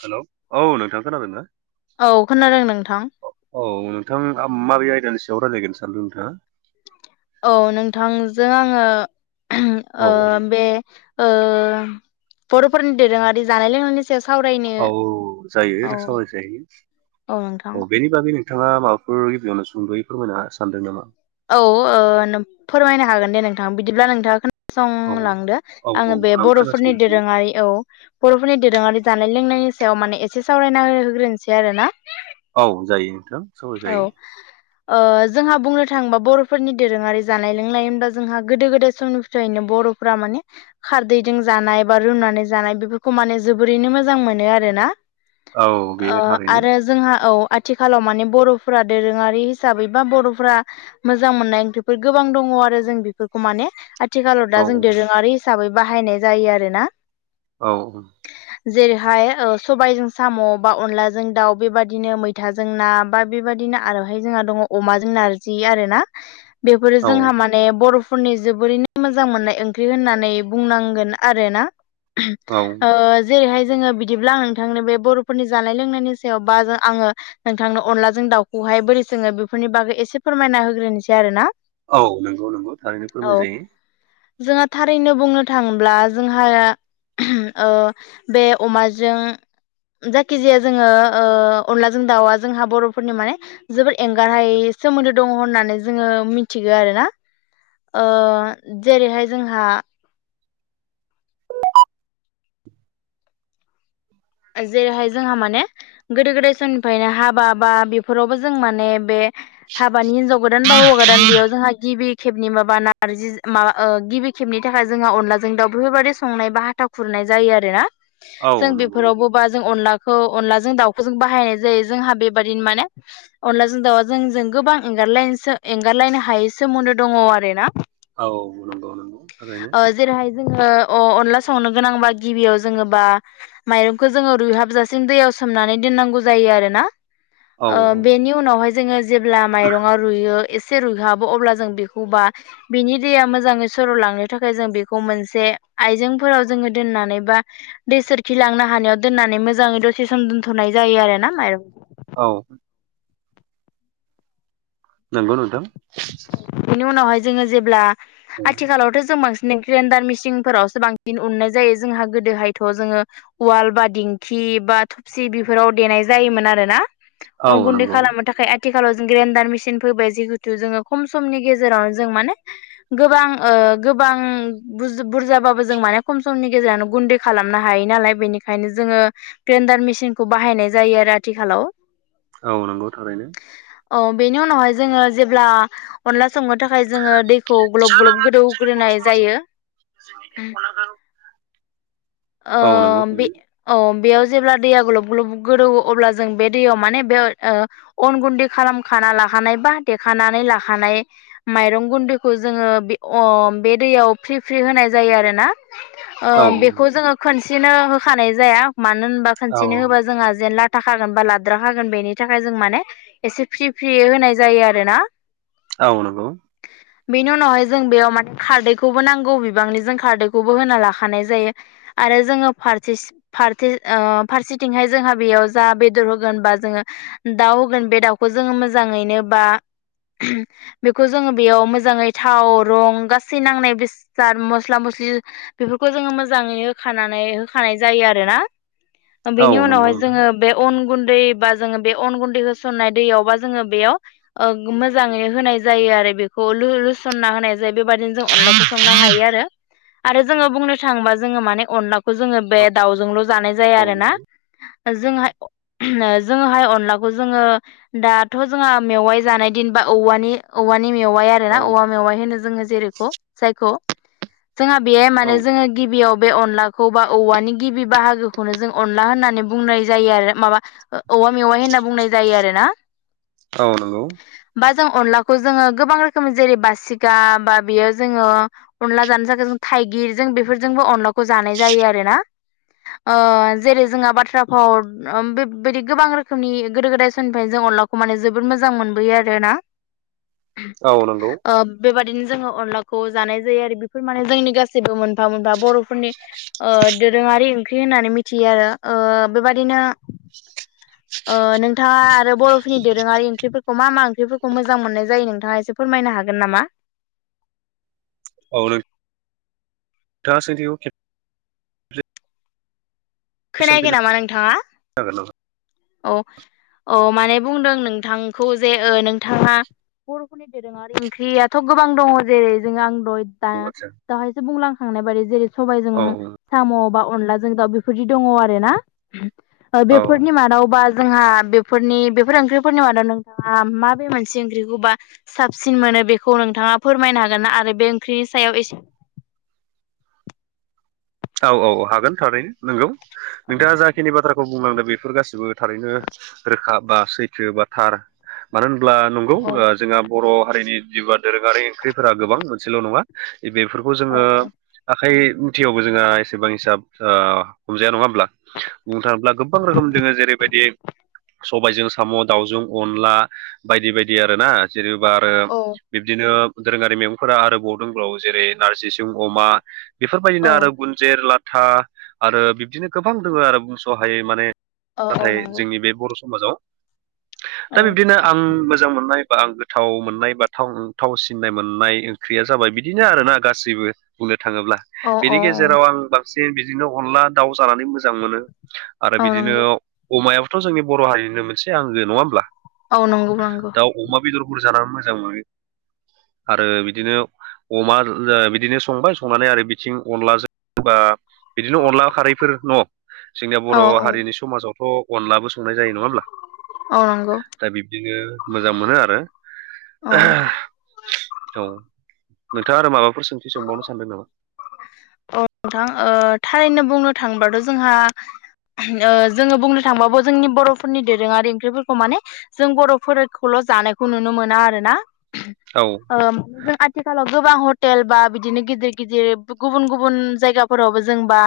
हेल औ नोंथाङा खोनादोंना औ खोनादों नोंथां औ नोंथां माबै आयदानि सायाव रायलायगोन सानदों नोंथाङा औ नोंथांजों औ आङो बे बरफोरनि दोरोङारि जानाय लोंनायनि सायाव सावरायनो औ औ जायो सावाय जैयो औ बेनि बागैनो नोंथाङा माबाफोर गिबियावनो सुंदयै फोरमायना सानदों नामा औ फोरमायनो हागोन दे नोंथां बिदिब्ला नोंथाङा खोना औ संलांदो औ आङो औ बे आं बर'फोरनि खोनासंगासिनो दोरोङारि औ बर'फोरनि दोरोङारि जानाय लोंनायनि सायाव माने एसे सावरायना होग्रोनोसै आरो ना औ जायो नोंथां सावराय औ जायो जोंहा बुंनो थाङोबा बर'फोरनि दोरोङारि जानाय लोंनाय होनब्ला जोंहा गोदो गोदाय समनिनो बर'फोरा माने खारदैजों जानाय बा रुनानै जानाय बेफोरखौ माने जोबोरैनो मोजां मोनो आरोना औ बेयो थारैनो आरो जोंहा औ आथिखालाव माने बर'फ्रा दोरोङारि हिसाबै बा बर'फ्रा मोजां मोननाय ओंख्रिफोर गोबां दङ आरो जों बेफोरखौ माने आथिखालाव औ दा जों दोरोङारि हिसाबै बाहायनाय जायो आरोना औ औ जेरैहाय सबायजों साम बा अनलाजों दाउ बेबायदिनो मैथाजों ना बा बेबायदिनो आरोहाय जोंहा दङ अमा जों नारजि आरो ना बेफोरो औ जोंहा माने बर' फोरनि जोबोरैनो मोजां मोननाय ओंख्रि होननानै बुंनांगोन आरोना औ ओ जेरैहाय जोङो बिदिब्ला नोंथांनो बे बर'फोरनि जानाय लोंनायनि सायाव बा आङो नोंथांनो अनलाजों दाउखौ बखहाय बोरै सोङो बेफोरनि बागै एसे फोरमायना होग्रोनोसै आरो ना औ नंगौ नंगौ थारैनो फोरमाय जायो जोंहा थारैनो बुंनो थाङोब्ला जोंहा बे अमाजों जायखिजाया जोङो अनलाजों दाउआ जोंहा बर'फोरनि माने जोबोद एंगारहायै सोमोन्दो दङ होननानै जोङो मिथिगो आरोना ओ जेरैहाय जोंहा जेरैहाय जोंहा माने गोदो गोदाय समनिफायनो हाबा बा बेफोरावबो जों माने बे हाबानि हिनजाव गोदान बा हौवा गोदान बेयाव जोंहा गिबि खेबनि माबा नार्जि माबा ओ गिबि खेबनि थाखाय जोंहा अनलाजों दाउ बेफोरबादि संनाय बा हाथा खुरनाय नाय जायो आरो ना। औ नंगौ नों बा जों अलाखौ अनलाजों दाउखौ जों बाहायनाय जायो। जोंहा बेबायदिनो माने अनलाजों दाउआ जों जों गोबांं एंगार लायनसो एंगारलायनो हायै सोमोन्दो दङ आरो ना। औ नंगौ नंगौ थारैनो। ओ जेरैहाय जोङो अ अनला संनो गोनांबा गिबियाव जोङोबा माइरंखौ जोङो रुइहाबजासिम दैयाव सोमनानै दोननांगौ जायो आरोना। औ ओ बेनि उनावहाय जोङो जेब्ला माइरङा रुइयो एस इसे रुइहाबो अब्ला जों बेखौबा बिनि दैया मोजाङै सर'लांनो थाखाय जों बेखौ मोनसे आइजेंफोराव जोङो दोननानै बा दैसोर खिलांनो हानायाव दोननानै मोजाङै दसे सम दोनथनाय जायो आरो ना माइरं औ नोंगौ नोंथां। नि उनावहाय जोङो जेब्ला औ आथिखालावथ जों बांस ने ग्रेन्डार मेसिंनफोरावसो बांसिन उननाय जायो जोंहा गोदोहायथ' जोङो उवाल बा दिंखि इ बा थफसि बिफोराव देनाय जायोमोन आरोना। अन औ गुन्दै नंगौ खालामनो थाखाय आथिखालाव जों ग्रेडार मिसिन फैबाय जिहेतु जोङो खम समनि गेजेराव जों माने गोबां ओ गोबां बुज बुरजाबाबो जों मा माने खम समनि गेजेरावनो गुन्दै खालामनो हायो नालाय बेनिखायनो जोङो ग्रेन्डार मेसिनखौ बाहायनाय जाय यो आरो आथिखालाव। औ नोंगौ थारैनो। औ बेनि उनावहाय जोङो जेब्ला अनला संनो थाखाय जोङो दैखौ ग्लब जानाङा ग्लब जों जोंनि बर' गोदौग्रोनाय समाजाव जायो। [inaudible] ओ औ नंगौ बे अ बेयाव जेब्ला दैया ग्लब ग्लब गोदौवो अब्ला जों बे दैयाव माने बे ओ अन गुन्दै खालामखाना ला खानाय बा देखानानै ला खानाय माइरं गुन्दैखौ जोङो बे अ बे दैयाव फ्रि फ्रि होनाय जायो आरोना। ओ औ बेखौ जोङो खोनसेनो होखानाय जाया। मानो होनबा औ खोनसेनो होबा जोंहा जेन लाथ थाखागोन बा लाद्राखागोन बेनि थाखाय जों माने एसे फ्रि फ्रि होनाय जायो आरोना। औ नोंगौ। बेनि उनावहाय जों बेयाव माने खारदैखौबो नांगौ बिबांनि जों खारदैखौबो होना लाखानाय जायो। आरो जोङो फारथिस फारथि ओ फारसेथिंहाय जोंहा बेयाव जा बेदर होगोन बा जोङो दाउ होगोन बे दाउखौ जोङो मोजाङैनो बा बेखौ जोङो बेयाव मोजाङै थाव रं गासै नांनाय बेसाद मस्ला मस्लि ओ बेफोरखौ जोङो मोजाङैनो होखानानै होखानाय जायो आरो ना। औ बेनि नंगौ उनावहाय जोङो नोंथां बे अन गुन्दै बा जोङो बे अन गुन्दै होसननाय दैयाव बा जोङो बेयाव मोजाङै होनाय जायो आरो बेखौ लु-लुसनना होनाय जायो बेबादिनो जों अनलाखौ संनो हायो आरो। आरो जोङो बुंनो थाङोबा जोङो माने अनलाखौ जोङो बे दाउजोंल' जानाय जाया औ आरो ना। नंगौ जोंहा जोङोहाय अनलाखौ जोङो दाथ' जोंहा मेवाइ जानाय दिनबा औवानि औवानि मेवाइ आरोना औ औवा मेवाइ होनो जोङो जेरैखौ जायखौ। जोंहा बेयाय औ माने जोङो गिबियाव बे अनलाखौ बा औवानि गिबि बाहागोखौनो जों अनला होननानै बुंनाय जायो आरो माबा ओ औ औेवा मेवाइ होनना बुंनाय जायो आरो ना। औ नोंगौ। बा जों अनलाखौ जोङो गोबां रोखोम जेरै बासिगा बा बियो जोङो अनला जानो जागा जों थाइगिरजों बेफोरजोंबो अनलाखौ जानाय जायो आरो ना। [inaudible] जेरै जोंहा बाथ्रा भाव बेबायदि गोबां रोखोमनि गोदो गोदाय समनिफ्राय जों अनलाखौ माने जोबोद मोजां मोनबोयो आरोना। औ नंगौ। बिदिनो जोङो अनलाखौ जानाय जायो आरो बेफोर माने जोंनि गासैबो मोनफा मोनफा बर'फोरनि ओ दोरोङारि ओंख्रि होननानै मिथियो आरो ओ बेबादिनो नोंथाङा आरो बर'फोरनि दोरोङारि ओंख्रिफोरखौ मा मा ओंख्रि। बेफोरखौ मोजां मोननाय जायो नोंथाङा एसे फोरमायनो हागोन नामा? औ नों आं सोंथिखौ खेबसे खोनायाखै सोंफिननो नामा नोंथाङा? हागोन नामा औ औ माने बुंदों नोंथांखौ जे नोंथाङा। बर'फोरनि दोरोङारि ओंख्रियाथ' गोबां दङ जेरै जोङा दा औ आदसा दाहायसो बुंलांखांनाय बायदि जेरै सबायजों औ साम' बा अनलाजों दाउ बे। फोर दङ आरोना औ बेफोरनि मादाव बा जोंहा बेफोरनि बेफोर ओंख्रिफोरनि मादाव नोंथाङा माबे मोनसे ओंख्रिखौबा साबसिन मोन नो बेखौ नोंथाङा फोरमायनो हागोन ना आरो बे ओंख्रिनि सायाव एसे। [inaudible] औ औ औ हागोन थारैनो नोंगौ नोंथाङा जाखिनि बाथ्राखौ बुंलांदों बेफोर गासिबो थारैनो रोखा बा सैथो बा थार मानो होनो ब्ला नंगौ औ जोंहा बर' हारिनि जिउआ दोरोङारि ओंख्रिफोरा गोबां मोनसेल' नङा। बेफोरखौ जोङो औ आखाइ मुथियाव जोंहा एसेबां ओ हिसाब हमजाया नङा होमब्ला बुंनो थाङोब्ला गोबां रोखोम जोङो जेरै बायदि सबायजों साम' दाउजों अनला बायदि बायदि आरोना। जेनेबा आरो औ बिब्दिनो दोरोङारि मैगंफोरा आरोबाव दंबाव जेरै नारजि अमा बेफोरबायदिनो औ आरो गुनजेर लाथा आरो बिब्दिनो गोबां दङ आरो बुंस'हायै माने औ औ नाथाय नंगौ जोंनि बे बर' समाजाव दा औ बिब्दिनो आं मोजां मोननाय आं गोथाव मोननाय बा थाव सिननाय मोननाय ओंख्रिया जाबाय बिदिनो आरोना गासैबो। बुंनो थाङोब्ला औ बेनि औ गेजेराव आं बांसिन बिदिनो अनला दाउ जानानै मोजां मोनो। आरो औ बिदिनो नंगौ अमायाबोथ' जोंनि बर' हारिनो मोनसे आंगो नङा होमब्ला? औ नंगौ नंगौ। जाना मोजां मोनो। आरो बिदिनो अमा बिदिनो संबाय संनानै आरो बिथिं अनलाजों। बिदिनो अनला खारैफोर न' जोंनिया औ बर' औ हारिनि समाजावथ' अनलाबो संनाय जायो नङा होनब्ला? औ नंगौ दा बिब्दिनो मोजां मोनो आरो औ औ नोंथाङा आरो माबाफोर सोंथि सोंबावनो सानदों नामा? औ नोंथां थारैनो बुंनो थाङोबाथ' जोंहा। जोङो बुंनो थांबाबो जोंनि बर'फोरनि दोरोङारि ओंख्रिफोरखौ माने जों बर'फोरखौल'। जानायखौ नुनो मोना आरोना औ आथिखालाव गोबां हटेल बा बिदिनो गिदिर गिदिर गुबुन गुबुन जायगाफोरावबो जोंबा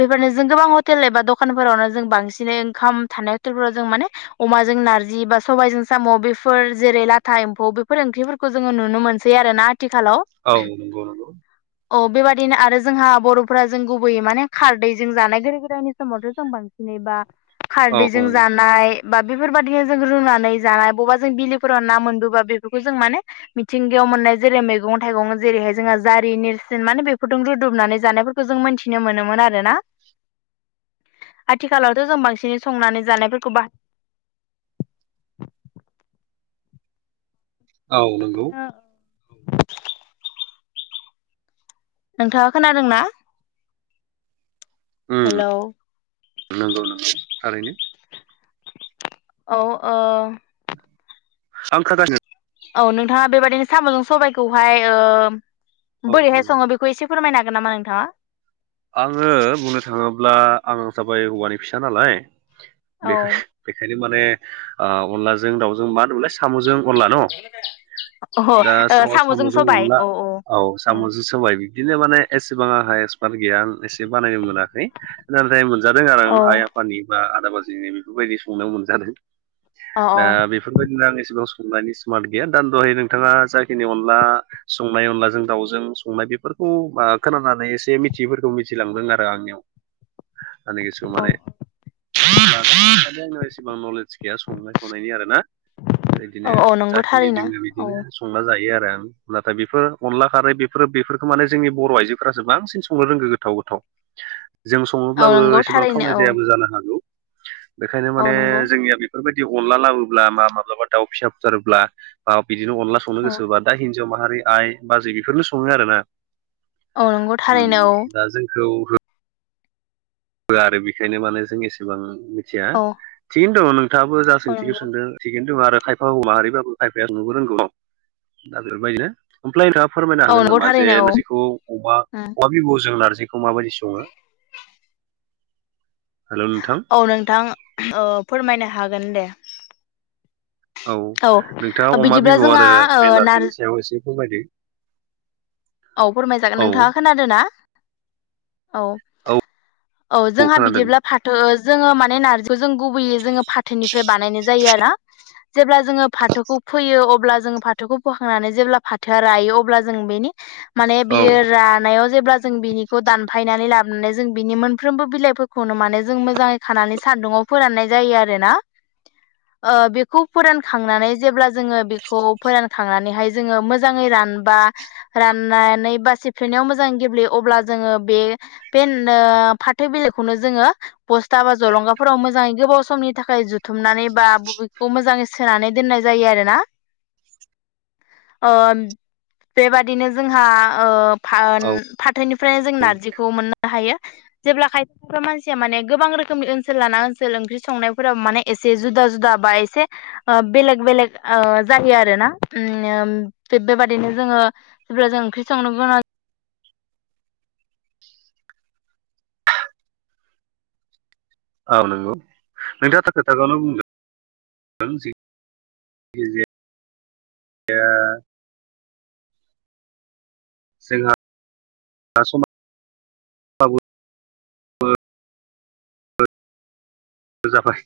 बेफोरनो जों गोबां हटेल एबा दखान। दखानफोरावनो जों बांसिनै ओंखाम थानाय हटेलफोराव जों माने अमाजों नारजि बा सबायजों साम' बे। फोर जेरै लाथा एम्फौ बेफोर ओंख्रिफोरखौ जोङो नुनो मोनसै आरोना। औ नंगौ। अ बेबादिनो आरो जोंहा बर'फोरा जों गुबैयै माने खारदै जों जानाय गोदो गोदायनि समावथ' जों बांसिन। जेनेबा औ औ खारदैजों जानाय बा बेफोरबायदिनो जों रुनानै जानाय बबेबा जों बिलोफोराव ना मोनबोबा बेफोरखौ जों माने मिथिंगायाव मोननाय जेरै मैगं थाइगं जेरैहाय जोंहा जारि नेरसिन माने बेफोरजों रुदुमनानै जानायफोरखौ जों मिन्थिनो मोनोमोन आरोना। आथिखालावथ' जों बांसिनै संनानै जानायफोरखौ बा [inaudible] औ नंगौ नोंथाङा खोनादों ना? उम नंगौ नंगौ थारैनो औ ओ आं खोनादों। औ नोंथाङा बेबदिनो साम'जों सबायाइखौहाय औ बोरैहाय सङो बेखौ एसे फोरमायनो हागोन नामा नोंथाङा? आङो बुंनो थाङोब्ला आं जाबाय हौवानि फिसा नालाय। बे औ बेखायनो माने अनलाजों दाउजों मा होनोलाय साम'जों अनला न' अह ओ दा साम'जों अनला औ साम'जों साबाय बिदिनो माने एसेबां आहाय गैया आ एसे बानायनो मोनाखै नाथाय मोनजादों आरो औ आं आइ आफानि बा बेफोरबायदि संनायाव मोनजादों अ दा बेफोरबायदिनो आं एसेबां संनायनि स्मार्ट गैया दा दहाय नोंथाङा जाखिनि अनला संनाय अनलाजों दाउजों संनाय बे फोरखौ खोनानानै एसे मिथियैफोरखौ मिथिलांदों आरो आंनियाव माने औ [unintelligible] माने फ्राय आंनाव एसेबां नलेज गैया संनाय खावनायनि आरो ना। बेबायदिनो औ औ नंगौ जाखिनि थारैनो लोङो औ बिदिनो संना जायो आरो। नाथाय बेफोर अनला खारै बेफोर बेफोरखौ माने जोंनि बर' आइजोफोरासो बांसिन संनो रोंगौ गोथाव गोथाव जों औ सङोब्लाबो नंगौ एसेबां थारैनो थावनाय जायाबो जानो हागौ। बेखायनो औ माने नंगौ जोंनिया बेफोरबायदि अनला लाबोब्ला मा माब्लाबा दाउ फिसा फुथारोब्ला ओ बि बिदिनो अनला संनो औ गोसोबा दा हिनजाव माहारि आइ बाजै बेफोरनो सङो आरोना। अ नंगौ थारैनो ओम दा जोंखौ होब्ला आरो बेखायनो माने जों एसेबां मिथिया औ थिगैनो दङ नों थांआबो जा औ सोंथिगोन नंगौ सोंदों थिगैनो दोङो आरो खायफा हौवा माहारिफोराबो खायफाया नुबो रोंगौ दा बेफोरबायदिनो ओमफ्राय दा फोरमायनो औ नंगौ हागोननामा जे थारैनो नारजिखौ अमा औ अमा बिबुजों नारजि खौ माबायदि सङो? हेलौ नोंथां औ नोंथां फोरमायनो हागोन दे। औ नोंथाङा अमा बिदिब्ला बिब' जोंहा आरो ओ बे नार नारजिनि सायाव एसे फोरमायदो। औ फोरमायजागोन। औ नोंथाङा खोनादों ना? औ औ औ जोंहा बिदिब्ला फाथो ओ जोङो माने नारजिखौ जों गुबैयै जोङो फाथोनिफ्राय बानायनाय जायो आरो ना। जेब्ला जोङो फाथोखौ फोयो अब्ला जोङो फाथोखौ बोखांनानै जेब्ला फाथोआ रायो अब्ला जों बेनि माने औ बियो रानायाव जेब्ला जों बिनिखौ दानफायनानै लाबोनानै जों बिनि मोनफ्रोमबो बिलाइफोरखौनो माने जों मोजाङै खानानै सा सान्दुंङाव फोराननाय जायो आरोना। ओ बेखौ फोरानखांनानै जेब्ला जोङो बेखौ फोरानखांनानैहाय जोङो मोजाङै रा रानबा राननानै बा सिफ्लेनायाव मोजां गेब्लेयो अब्ला जोङो बे बे फाथो बिलाइ खौनो जोङो बस्था बा जलंगाफोराव मोजाङै गोबाव समनि थाखाय जुथुमनानै बा बबेखौ मोजां मोजां सोनानै दोननाय जायो आरो ना। [inaudible] ओ बेबाद। बिदिनो जोंहा ओ फान औ फाथोनिफ्रायनो जों नारजिखौ मोननो हायो। जेब्ला खायफा मानसिया माने गोबां रोखोमनि ओनसोल लाना ओनसोल ओंख्रि संनायफोराव माने एसे जुदा। जुदा बा एसे ओ बेलेग बेलेग ओ जायो आरोना बेबादिनो। जोङो जेब्ला जोङो ओंख्रि संनो मोना। औ नंगौ नोंथाङाथ' खोथाखौनो बुंदों। नों [unintelligible] जोंहा सम [unintelligible] जाबाय।